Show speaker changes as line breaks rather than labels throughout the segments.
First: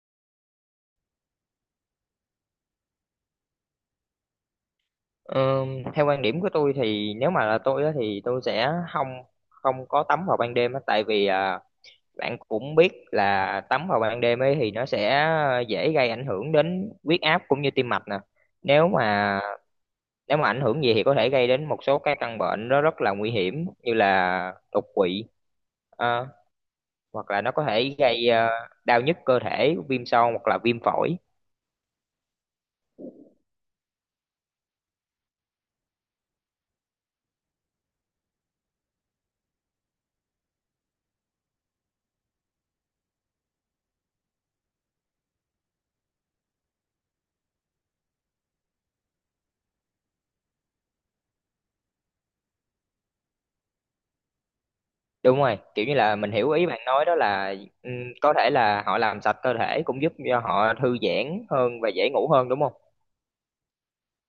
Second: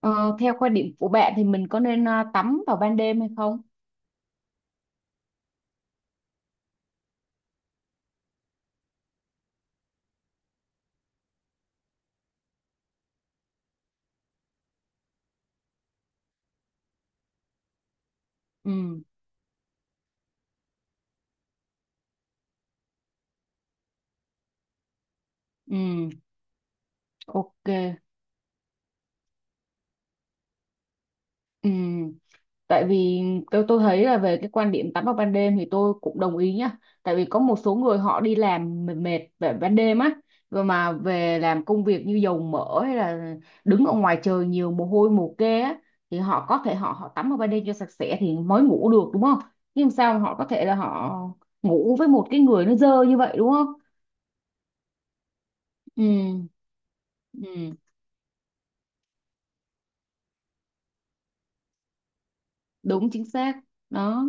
Ờ, Theo quan điểm của bạn thì mình có nên tắm vào ban đêm hay không?
Ờ, Theo quan điểm của tôi thì nếu mà là tôi á, thì tôi sẽ không không có tắm vào ban đêm á, tại vì bạn cũng biết là tắm vào ban đêm ấy thì nó sẽ dễ gây ảnh hưởng đến huyết áp cũng như tim mạch nè. Nếu
Ừ,
mà nếu mà ảnh hưởng gì thì có thể gây đến một số cái căn bệnh nó rất là nguy hiểm như là đột quỵ,
ừ,
ờ, hoặc là nó có
ok.
thể gây đau nhức cơ thể, viêm xoang hoặc là viêm phổi.
Ừ, tại vì tôi thấy là về cái quan điểm tắm vào ban đêm thì tôi cũng đồng ý nhá. Tại vì có một số người họ đi làm mệt mệt về ban đêm á, rồi mà về làm công việc như dầu mỡ hay là đứng ở ngoài trời nhiều mồ hôi mồ kê á, thì họ có thể họ họ tắm vào ban đêm cho sạch sẽ thì mới ngủ được đúng không? Nhưng làm sao mà họ có thể là họ ngủ với một cái người nó dơ như vậy đúng không?
Đúng rồi, kiểu như là mình
Ừ.
hiểu ý bạn nói đó là
Ừ.
ừm, có thể là họ làm sạch cơ thể cũng giúp cho họ thư giãn hơn và dễ ngủ hơn đúng không?
Đúng chính xác đó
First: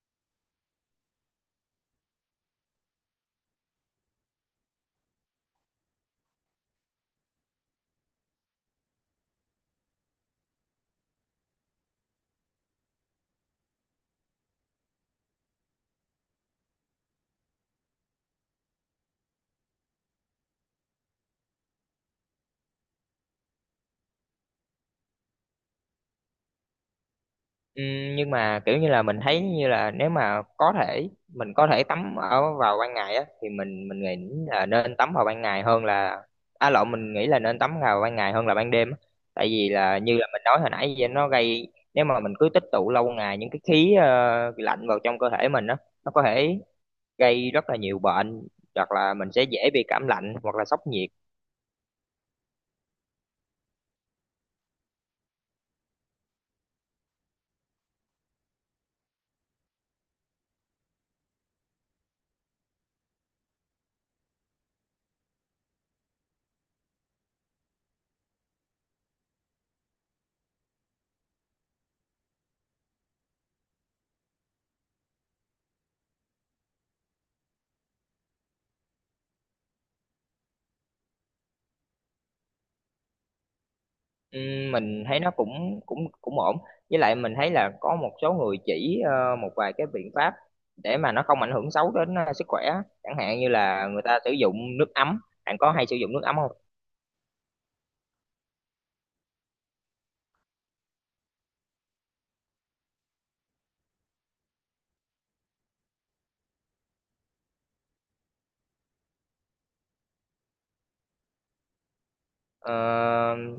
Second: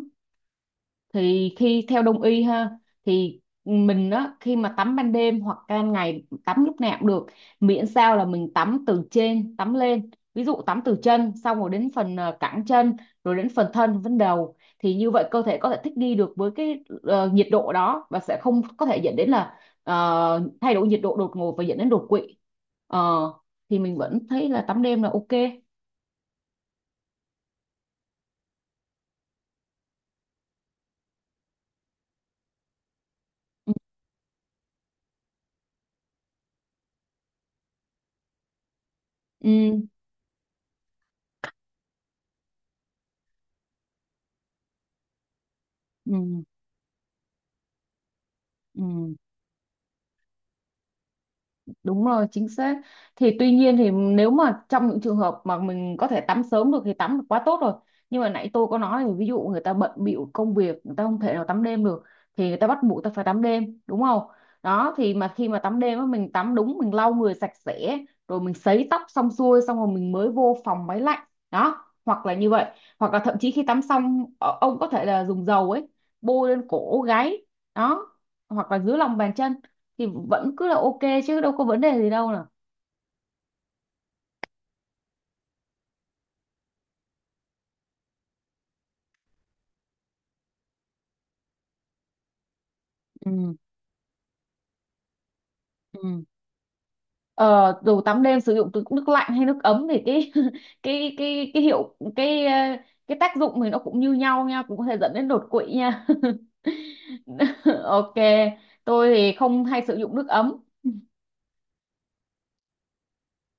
thì khi theo đông y ha, thì mình á khi mà tắm ban đêm hoặc ban ngày tắm lúc nào cũng được, miễn sao là mình tắm từ trên tắm lên, ví dụ tắm từ chân xong rồi đến phần cẳng chân, rồi đến phần thân phần đầu, thì như vậy cơ thể có thể thích nghi được với cái nhiệt độ đó và sẽ không có thể dẫn đến là thay đổi nhiệt độ đột ngột và dẫn đến đột quỵ. Ờ, thì mình vẫn thấy là tắm đêm là ok.
Nhưng mà kiểu như là mình thấy như là nếu mà có thể mình có thể tắm ở vào ban ngày á thì mình nghĩ là nên tắm vào ban ngày hơn là, à lộn, mình nghĩ là nên tắm vào ban ngày hơn là ban đêm á. Tại vì
Ừ,
là như là mình nói hồi nãy vậy nó gây, nếu mà mình cứ tích tụ lâu ngày những cái khí lạnh vào trong cơ thể mình á,
ừ,
nó có
ừ,
thể gây rất là nhiều bệnh hoặc là
ừ.
mình sẽ dễ bị cảm lạnh hoặc là sốc nhiệt.
Đúng rồi, chính xác. Thì tuy nhiên thì nếu mà trong những trường hợp mà mình có thể tắm sớm được thì tắm là quá tốt rồi. Nhưng mà nãy tôi có nói là ví dụ người ta bận bịu công việc, người ta không thể nào tắm đêm được, thì người ta bắt buộc ta phải tắm đêm, đúng không? Đó thì mà khi mà tắm đêm á mình tắm đúng, mình lau người sạch sẽ, rồi mình sấy tóc xong xuôi xong rồi mình mới vô phòng máy lạnh. Đó, hoặc là như vậy, hoặc là thậm chí khi tắm xong ông có thể là dùng dầu ấy bôi lên cổ gáy đó, hoặc là dưới lòng bàn chân thì vẫn cứ là ok, chứ đâu có vấn đề gì đâu nào.
Mình thấy nó cũng cũng cũng ổn, với lại mình thấy là có một số người chỉ một vài cái biện pháp để mà nó không ảnh hưởng xấu đến sức khỏe, chẳng hạn như
Ừ,
là người ta sử dụng nước ấm. Bạn có hay sử dụng nước
ừ,
ấm không?
ờ, dù tắm đêm sử dụng từ nước lạnh hay nước ấm thì cái cái hiệu cái cái tác dụng thì nó cũng như nhau nha, cũng có thể dẫn đến đột quỵ nha. Ok, tôi thì không hay sử dụng nước ấm.
Ờ,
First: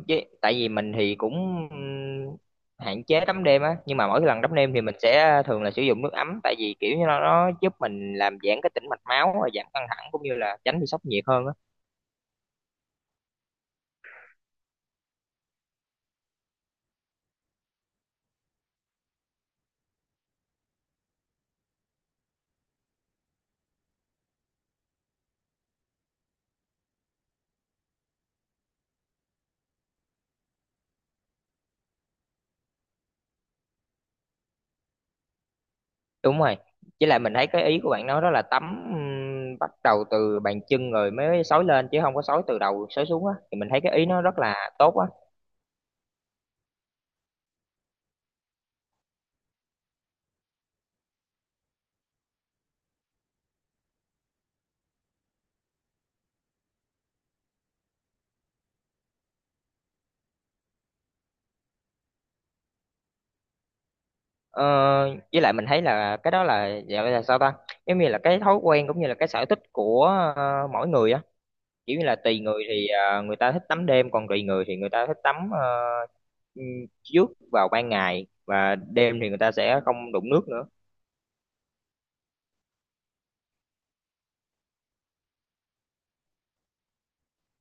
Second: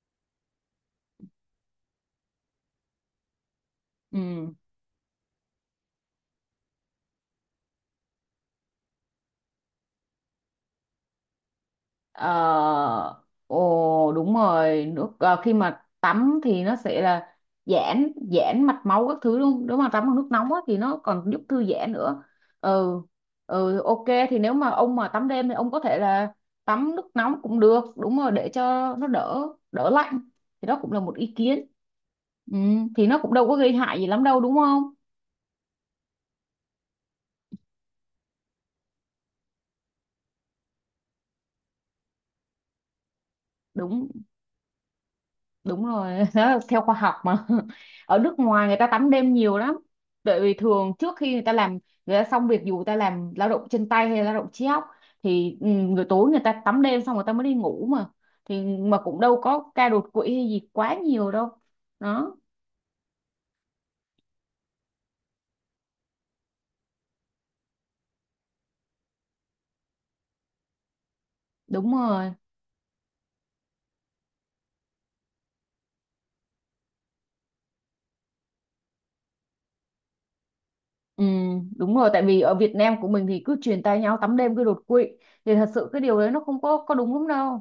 với tại vì mình thì cũng hạn chế tắm đêm á, nhưng mà mỗi lần
Ừ.
tắm đêm thì mình sẽ thường là sử dụng nước ấm, tại vì kiểu như nó giúp mình làm giãn cái tĩnh mạch máu và giảm căng thẳng cũng như là tránh bị sốc nhiệt hơn á.
Ờ, Ồ đúng rồi nước khi mà tắm thì nó sẽ là giãn giãn mạch máu các thứ luôn, nếu mà tắm bằng nước nóng á, thì nó còn giúp thư giãn nữa. Ừ, ừ, ok. Thì nếu mà ông mà tắm đêm thì ông có thể là tắm nước nóng cũng được, đúng rồi, để cho nó đỡ đỡ lạnh, thì đó cũng là một ý kiến. Ừ, thì nó cũng đâu có gây hại gì lắm đâu đúng không.
Đúng rồi, với lại mình thấy cái ý của bạn nói đó là tắm bắt đầu từ bàn chân rồi mới xối lên chứ không có xối từ đầu xối xuống á, thì mình thấy cái ý
Đúng,
nó rất là tốt á.
đúng rồi. Đó là theo khoa học mà. Ở nước ngoài người ta tắm đêm nhiều lắm, bởi vì thường trước khi người ta làm, người ta xong việc dù người ta làm lao động chân tay hay là lao động trí óc, thì người tối người ta tắm đêm xong người ta mới đi ngủ mà, thì mà cũng đâu có ca đột quỵ hay gì quá nhiều đâu đó.
ờ, với lại mình thấy là cái đó là gọi là sao ta, giống như là cái thói quen cũng như là cái sở thích của mỗi người á,
Đúng
kiểu như là
rồi.
tùy người thì người ta thích tắm đêm, còn tùy người thì người ta thích tắm ừm, trước vào ban ngày, và đêm thì người ta sẽ không đụng nước nữa.
ừ, Đúng rồi, tại vì ở Việt Nam của mình thì cứ truyền tay nhau tắm đêm cứ đột quỵ, thì thật sự cái điều đấy nó không có có đúng lắm đâu.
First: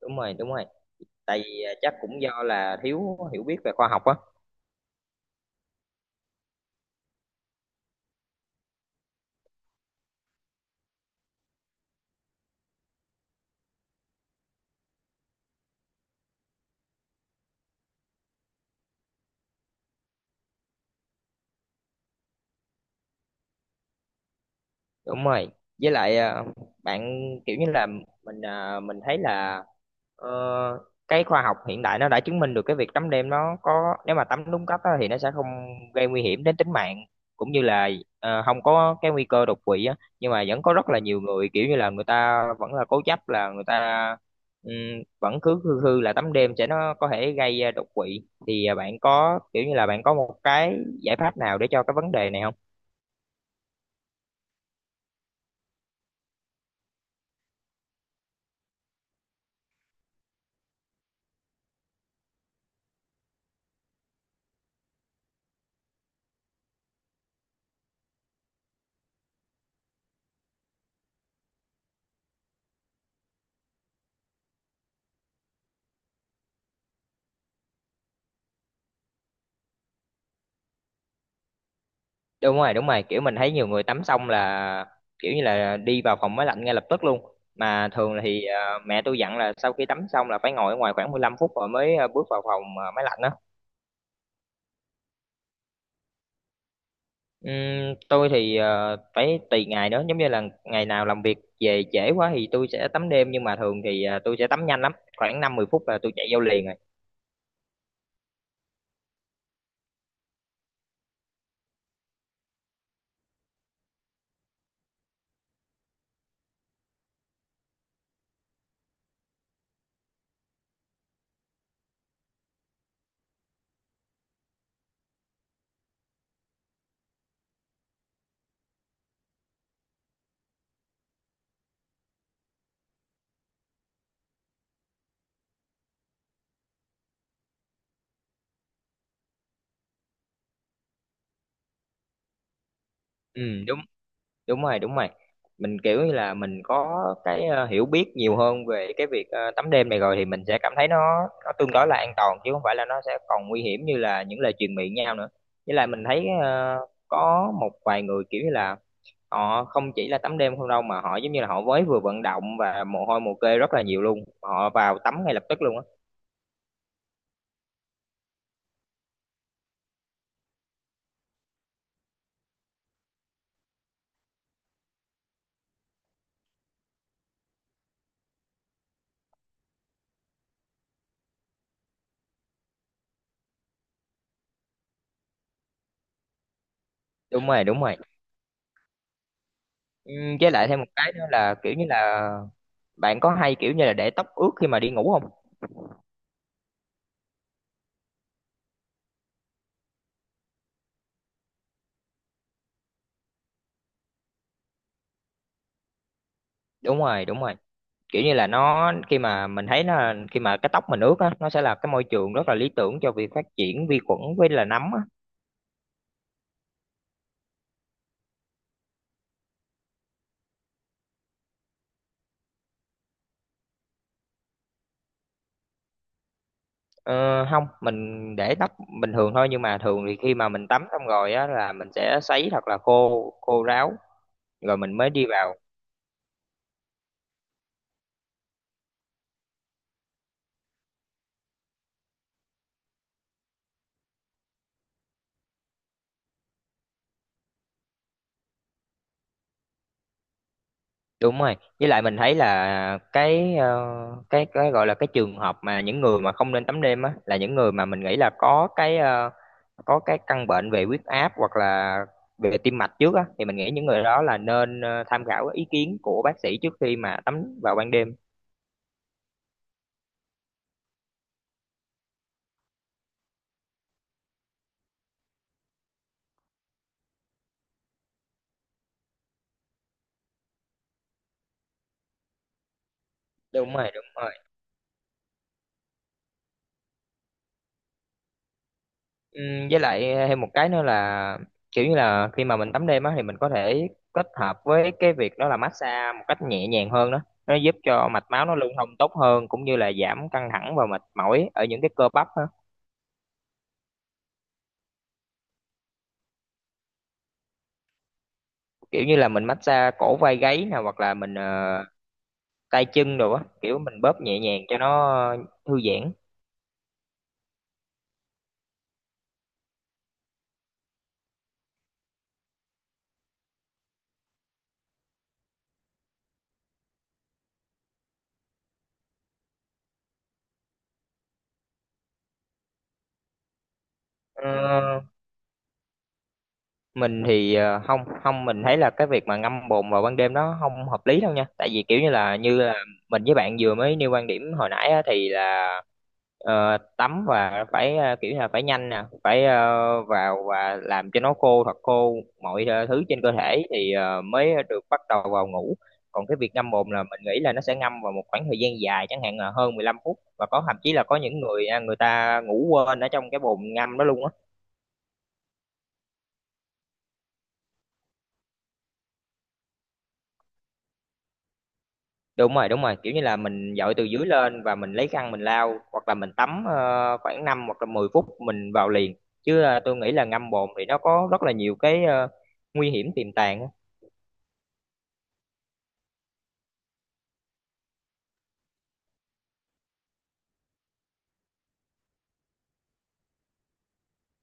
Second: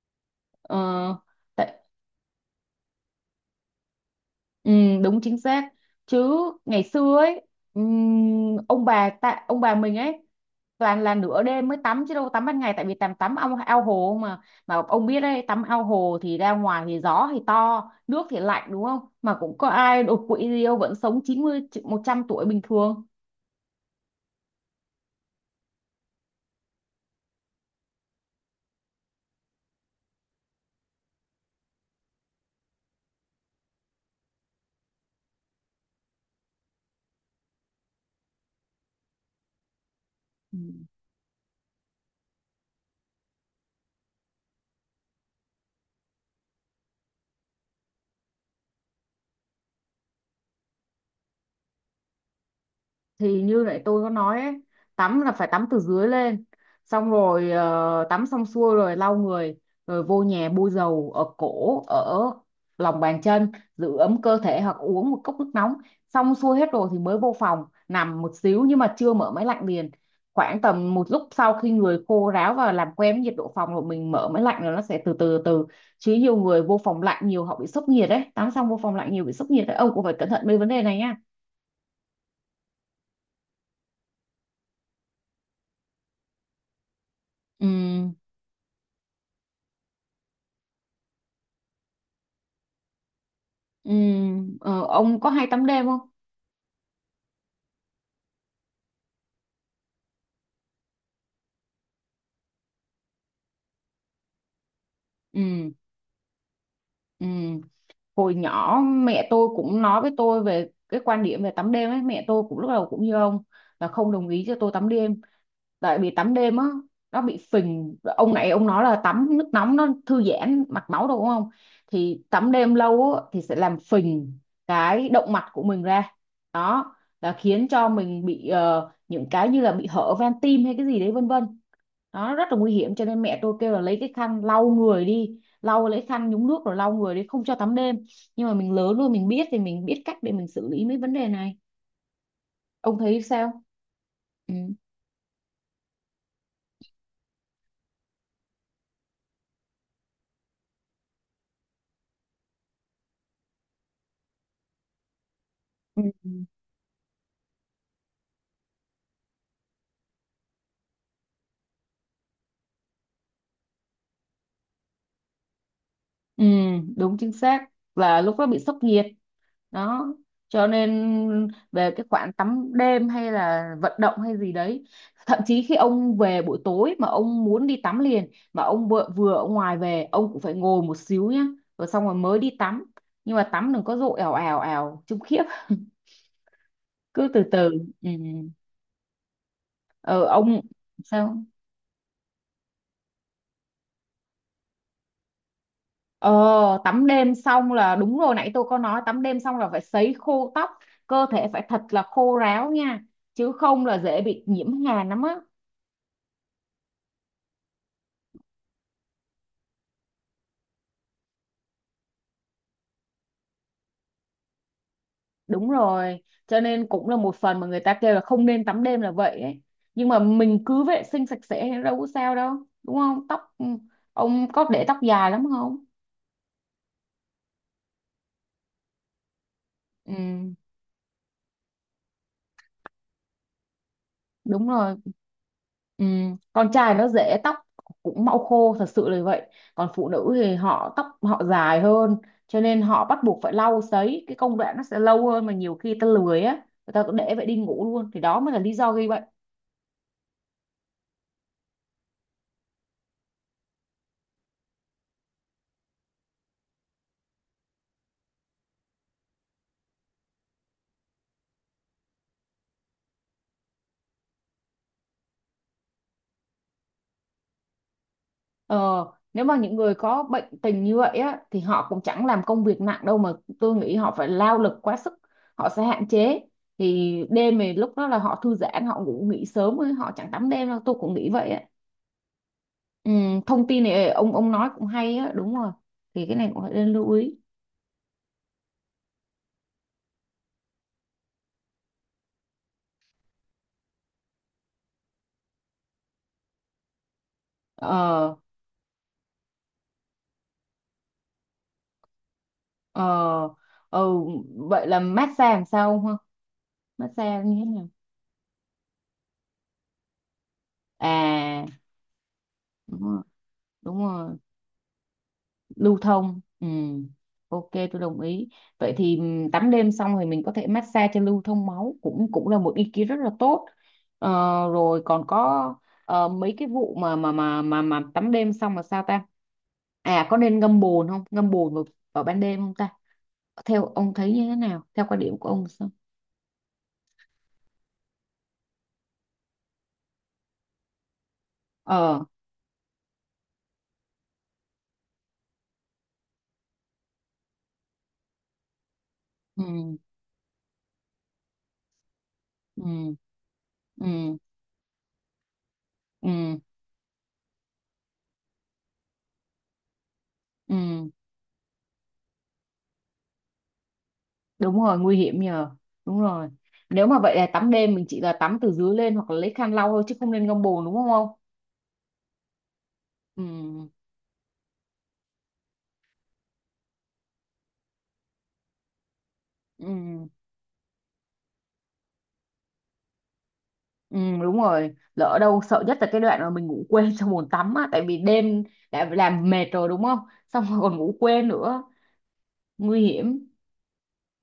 Đúng rồi, đúng rồi,
ờ,
tại vì
Tại.
chắc cũng do là thiếu hiểu biết về khoa học á.
Ừ, đúng chính xác, chứ ngày xưa ấy, ông bà ta, ông bà mình ấy toàn là nửa đêm mới tắm chứ đâu tắm ban ngày, tại vì tắm tắm ao, ao hồ mà ông biết đấy tắm ao hồ thì ra ngoài thì gió thì to nước thì lạnh đúng không, mà cũng có ai đột quỵ gì đâu, vẫn sống chín mươi một trăm tuổi bình thường.
Đúng rồi. Với lại bạn, kiểu như là mình thấy là ờ, cái khoa học hiện đại nó đã chứng minh được cái việc tắm đêm nó có, nếu mà tắm đúng cách á, thì nó sẽ không gây nguy hiểm đến tính mạng cũng như là không có cái nguy cơ đột quỵ á. Nhưng mà
Ừ.
vẫn có rất là nhiều người, kiểu như là người ta vẫn là cố chấp, là người ta ừm, vẫn cứ khư khư là tắm đêm sẽ nó có thể gây đột quỵ, thì bạn có, kiểu như là bạn có một cái giải pháp nào để cho cái vấn đề này không?
Thì như lại tôi có nói ấy, tắm là phải tắm từ dưới lên, xong rồi tắm xong xuôi rồi lau người, rồi vô nhà bôi dầu ở cổ ở lòng bàn chân, giữ ấm cơ thể hoặc uống một cốc nước nóng, xong xuôi hết rồi thì mới vô phòng nằm một xíu, nhưng mà chưa mở máy lạnh liền, khoảng tầm một lúc sau khi người khô ráo và làm quen với nhiệt độ phòng rồi mình mở máy lạnh, rồi nó sẽ từ từ từ, chứ nhiều người vô phòng lạnh nhiều họ bị sốc nhiệt đấy, tắm xong vô phòng lạnh nhiều bị sốc nhiệt đấy, ông cũng phải cẩn thận mấy vấn đề này nha.
Đúng rồi, đúng rồi, kiểu mình thấy nhiều người tắm xong là kiểu như là đi vào phòng máy lạnh ngay lập tức luôn,
Ừ,
mà thường thì mẹ tôi dặn là sau khi tắm xong là phải ngồi ở ngoài khoảng 15 phút rồi mới bước vào phòng máy lạnh đó.
ừ, ông có hay tắm đêm không?
Tôi thì phải tùy ngày nữa, giống như là ngày nào làm việc về trễ quá thì tôi sẽ tắm đêm, nhưng mà thường thì tôi sẽ tắm nhanh lắm, khoảng 5 10
Ừ,
phút là tôi chạy vô liền rồi.
ừ. Hồi nhỏ mẹ tôi cũng nói với tôi về cái quan điểm về tắm đêm ấy, mẹ tôi cũng lúc đầu cũng như ông, là không đồng ý cho tôi tắm đêm. Tại vì tắm đêm á nó bị phình, ông này ông nói là tắm nước nóng nó thư giãn mạch máu đâu đúng không, thì tắm đêm lâu á, thì sẽ làm phình cái động mạch của mình ra đó, là khiến cho mình bị những cái như là bị hở van tim hay cái gì đấy vân vân, đó rất là nguy hiểm, cho nên mẹ tôi kêu là lấy cái khăn lau người đi, lau lấy khăn nhúng nước rồi lau người đi, không cho tắm đêm. Nhưng mà mình lớn rồi mình biết thì mình biết cách để mình xử lý mấy vấn đề này, ông thấy
Ừ,
sao.
đúng
Ừ.
rồi, đúng rồi, mình kiểu như là mình có cái hiểu biết nhiều hơn về cái việc tắm đêm này rồi thì mình sẽ cảm thấy nó tương đối là an toàn, chứ không phải là nó sẽ còn nguy hiểm như là những lời truyền miệng nhau nữa. Với lại
Ừ.
mình thấy có một vài người kiểu như là họ không chỉ là tắm đêm không đâu, mà họ giống như là họ mới vừa vận động và mồ hôi mồ kê rất là nhiều luôn, họ vào tắm ngay lập tức luôn á.
Ừ, đúng chính xác là lúc đó bị sốc nhiệt đó, cho nên về cái khoản tắm đêm hay là vận động hay gì đấy, thậm chí khi ông về buổi tối mà ông muốn đi tắm liền mà ông vừa ở ngoài về, ông cũng phải ngồi một xíu nhá, rồi xong rồi mới đi tắm, nhưng mà tắm đừng có dội ào ào ào chung khiếp, cứ từ
Đúng rồi,
từ.
đúng rồi.
Ừ. Ừ. ờ,
Với
ông
lại thêm một cái nữa
sao.
là kiểu như là bạn có hay, kiểu như là, để tóc ướt khi mà đi ngủ không?
Ờ, Tắm đêm xong là đúng rồi, nãy tôi có nói tắm đêm xong là phải sấy khô tóc, cơ thể phải thật là khô ráo nha, chứ không là dễ bị nhiễm hàn lắm á.
Đúng rồi, đúng rồi, kiểu như là nó, khi mà mình thấy nó, khi mà cái tóc mình ướt á, nó sẽ là cái môi trường rất là lý tưởng cho việc phát triển vi khuẩn với là nấm á.
Đúng rồi, cho nên cũng là một phần mà người ta kêu là không nên tắm đêm là vậy ấy, nhưng mà mình cứ vệ sinh sạch sẽ thì đâu có sao đâu, đúng không tóc, ông có để tóc dài lắm không.
Ờ, Không, mình để tóc bình thường thôi, nhưng mà thường thì khi mà
Ừ,
mình tắm xong rồi á là mình sẽ sấy thật là khô, khô ráo
đúng
rồi mình
rồi.
mới đi vào.
Ừ, con trai nó dễ tóc cũng mau khô thật sự là vậy, còn phụ nữ thì họ tóc họ dài hơn, cho nên họ bắt buộc phải lau sấy, cái công đoạn nó sẽ lâu hơn, mà nhiều khi ta lười á, người ta cứ để vậy đi ngủ luôn, thì đó mới là lý do gây bệnh.
Đúng rồi, với lại mình thấy là cái gọi là cái trường hợp mà những người mà không nên tắm đêm á là những người mà mình nghĩ là có cái căn bệnh về huyết áp hoặc là về tim mạch trước á, thì mình nghĩ những người đó là nên tham khảo ý kiến của bác sĩ trước khi mà tắm vào ban đêm.
ờ Nếu mà những người có bệnh tình như vậy á thì họ cũng chẳng làm công việc nặng đâu mà, tôi nghĩ họ phải lao lực quá sức, họ sẽ hạn chế, thì đêm thì lúc đó là họ thư giãn họ ngủ nghỉ sớm ấy, họ chẳng tắm đêm đâu, tôi cũng nghĩ vậy á. Ừ, thông
Đúng
tin
rồi, đúng
này ông
rồi.
ông nói cũng hay á, đúng rồi, thì cái này cũng phải nên lưu ý.
Ừ, với lại thêm một cái nữa là kiểu như là khi mà mình tắm đêm á thì mình có thể kết hợp với cái việc đó là massage một cách nhẹ nhàng hơn đó, nó giúp cho mạch
ờ
máu nó lưu thông tốt hơn cũng như là giảm căng thẳng và mệt mỏi ở những cái cơ bắp á.
ờ ờ Vậy là massage làm sao không ha, massage như thế nào.
Kiểu như là mình massage cổ vai gáy nè, hoặc là mình
À
tay
đúng
chân
rồi,
đồ á, kiểu
đúng
mình bóp
rồi,
nhẹ nhàng cho nó thư
lưu
giãn.
thông ừ, ok tôi đồng ý. Vậy thì tắm đêm xong thì mình có thể massage cho lưu thông máu, cũng cũng là một ý kiến rất là tốt. ờ, Rồi còn có mấy cái vụ mà tắm đêm xong là sao ta, à có nên ngâm bồn không, ngâm bồn vào ban đêm không ta, theo ông thấy như thế nào,
Ờ,
theo quan điểm của ông sao.
mình thì không, không, mình thấy là cái việc mà ngâm bồn vào ban đêm nó không hợp lý đâu nha, tại vì kiểu như
Ờ,
là như là mình với bạn vừa mới nêu quan điểm hồi nãy á, thì là tắm và phải, kiểu như là phải nhanh nè, phải
ừ,
vào và làm cho nó khô thật khô mọi thứ
ừ,
trên cơ thể thì
ừ,
mới được bắt đầu vào ngủ. Còn cái việc
ừ,
ngâm bồn là mình nghĩ là nó sẽ ngâm vào một khoảng thời gian dài, chẳng hạn là hơn 15 phút, và có
ừ,
thậm chí là có những người ta ngủ quên ở trong cái bồn ngâm đó luôn á.
đúng rồi nguy hiểm nhờ, đúng rồi. Nếu mà vậy là tắm đêm mình chỉ là tắm từ dưới lên hoặc là lấy khăn lau thôi, chứ không nên ngâm bồn đúng không ông.
Đúng rồi, đúng rồi, kiểu như là
Ừ,
mình dội từ dưới lên và mình lấy khăn mình lau, hoặc là mình tắm khoảng 5 hoặc là 10 phút mình vào liền, chứ tôi nghĩ là
ừ,
ngâm bồn thì nó có rất là nhiều cái nguy hiểm tiềm tàng á.
ừ, đúng rồi, lỡ đâu sợ nhất là cái đoạn mà mình ngủ quên trong bồn tắm á, tại vì đêm đã làm mệt rồi đúng không, xong rồi còn ngủ quên nữa, nguy hiểm.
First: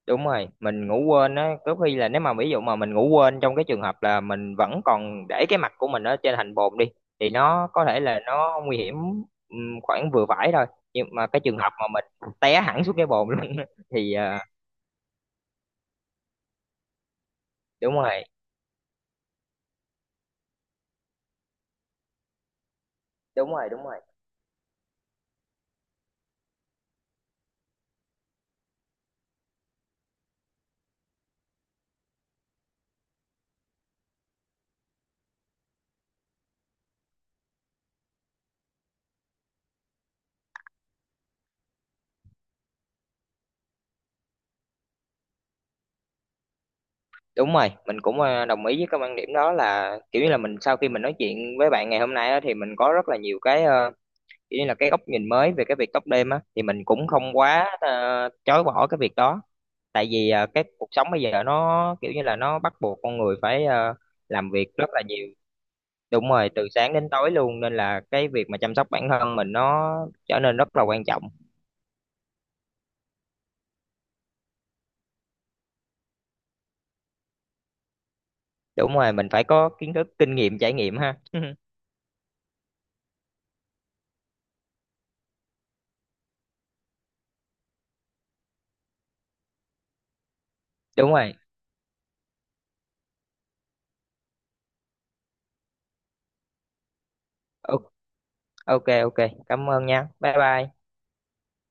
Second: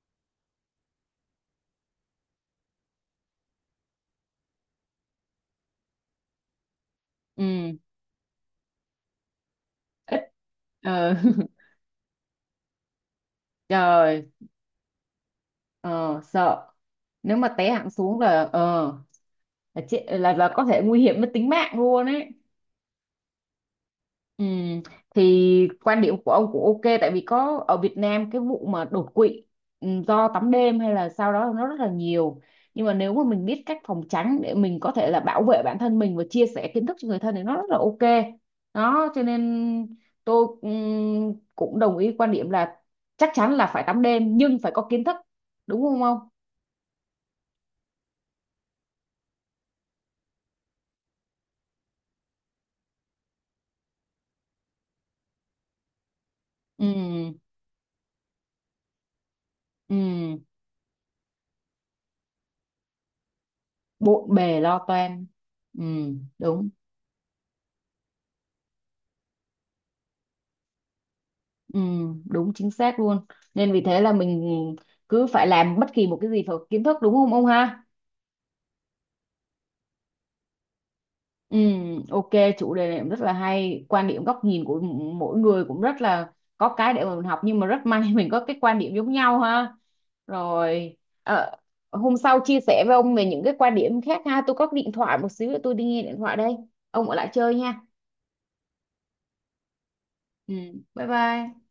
Đúng rồi, mình ngủ quên á, có khi là nếu mà ví dụ mà mình ngủ quên trong cái trường hợp là mình vẫn còn để cái mặt của mình ở trên hành bồn đi, thì nó
Ừ,
có thể là nó nguy hiểm. Khoảng
ít,
vừa phải thôi, nhưng
ờ.
mà cái trường hợp mà mình té hẳn xuống cái bồn luôn á, thì
Trời, ờ sợ, nếu mà té hẳn
đúng
xuống
rồi,
là ờ, là, chết, là có thể nguy hiểm đến tính mạng luôn ấy.
đúng rồi, đúng rồi.
Ừ. Thì quan điểm của ông cũng ok, tại vì có ở Việt Nam cái vụ mà đột quỵ, do tắm đêm hay là sau đó nó rất là nhiều, nhưng mà nếu mà mình biết cách phòng tránh để mình có thể là bảo vệ bản thân mình và chia sẻ kiến thức cho người thân thì nó rất là ok, đó cho nên tôi cũng đồng ý quan điểm là chắc chắn là phải tắm đêm nhưng phải có kiến thức, đúng không ông.
Đúng rồi, mình cũng đồng ý với cái quan điểm đó, là kiểu như là mình sau khi mình nói chuyện với bạn ngày hôm nay á, thì mình có rất là nhiều cái kiểu như là cái góc nhìn mới về cái việc tóc đêm á, thì mình cũng không
Ừ,
quá chối bỏ cái việc đó.
ừ,
Tại vì cái cuộc sống bây giờ nó kiểu như là nó bắt buộc con người phải
bộn
làm
bề
việc
lo
rất là
toan,
nhiều.
ừ,
Đúng rồi, từ
đúng,
sáng đến tối luôn, nên là cái việc mà chăm sóc bản thân mình nó trở nên rất là quan trọng.
ừ, đúng chính xác luôn, nên vì thế là mình cứ phải làm bất kỳ một cái gì phải có kiến thức, đúng không ông ha.
Đúng rồi, mình phải có kiến thức, kinh nghiệm, trải nghiệm ha.
Ừ, ok, chủ đề này cũng rất là hay, quan điểm góc nhìn của mỗi người cũng rất là có cái để mà mình học, nhưng mà rất may mình có cái quan điểm giống nhau ha, rồi.
Đúng rồi.
ờ, Hôm sau chia sẻ với ông về những cái quan điểm khác ha, tôi có cái điện thoại một xíu nữa, tôi đi nghe điện thoại đây, ông ở lại chơi nha.
O- Ok ok, cảm ơn nha. Bye
Ừ,
bye.
bye bye.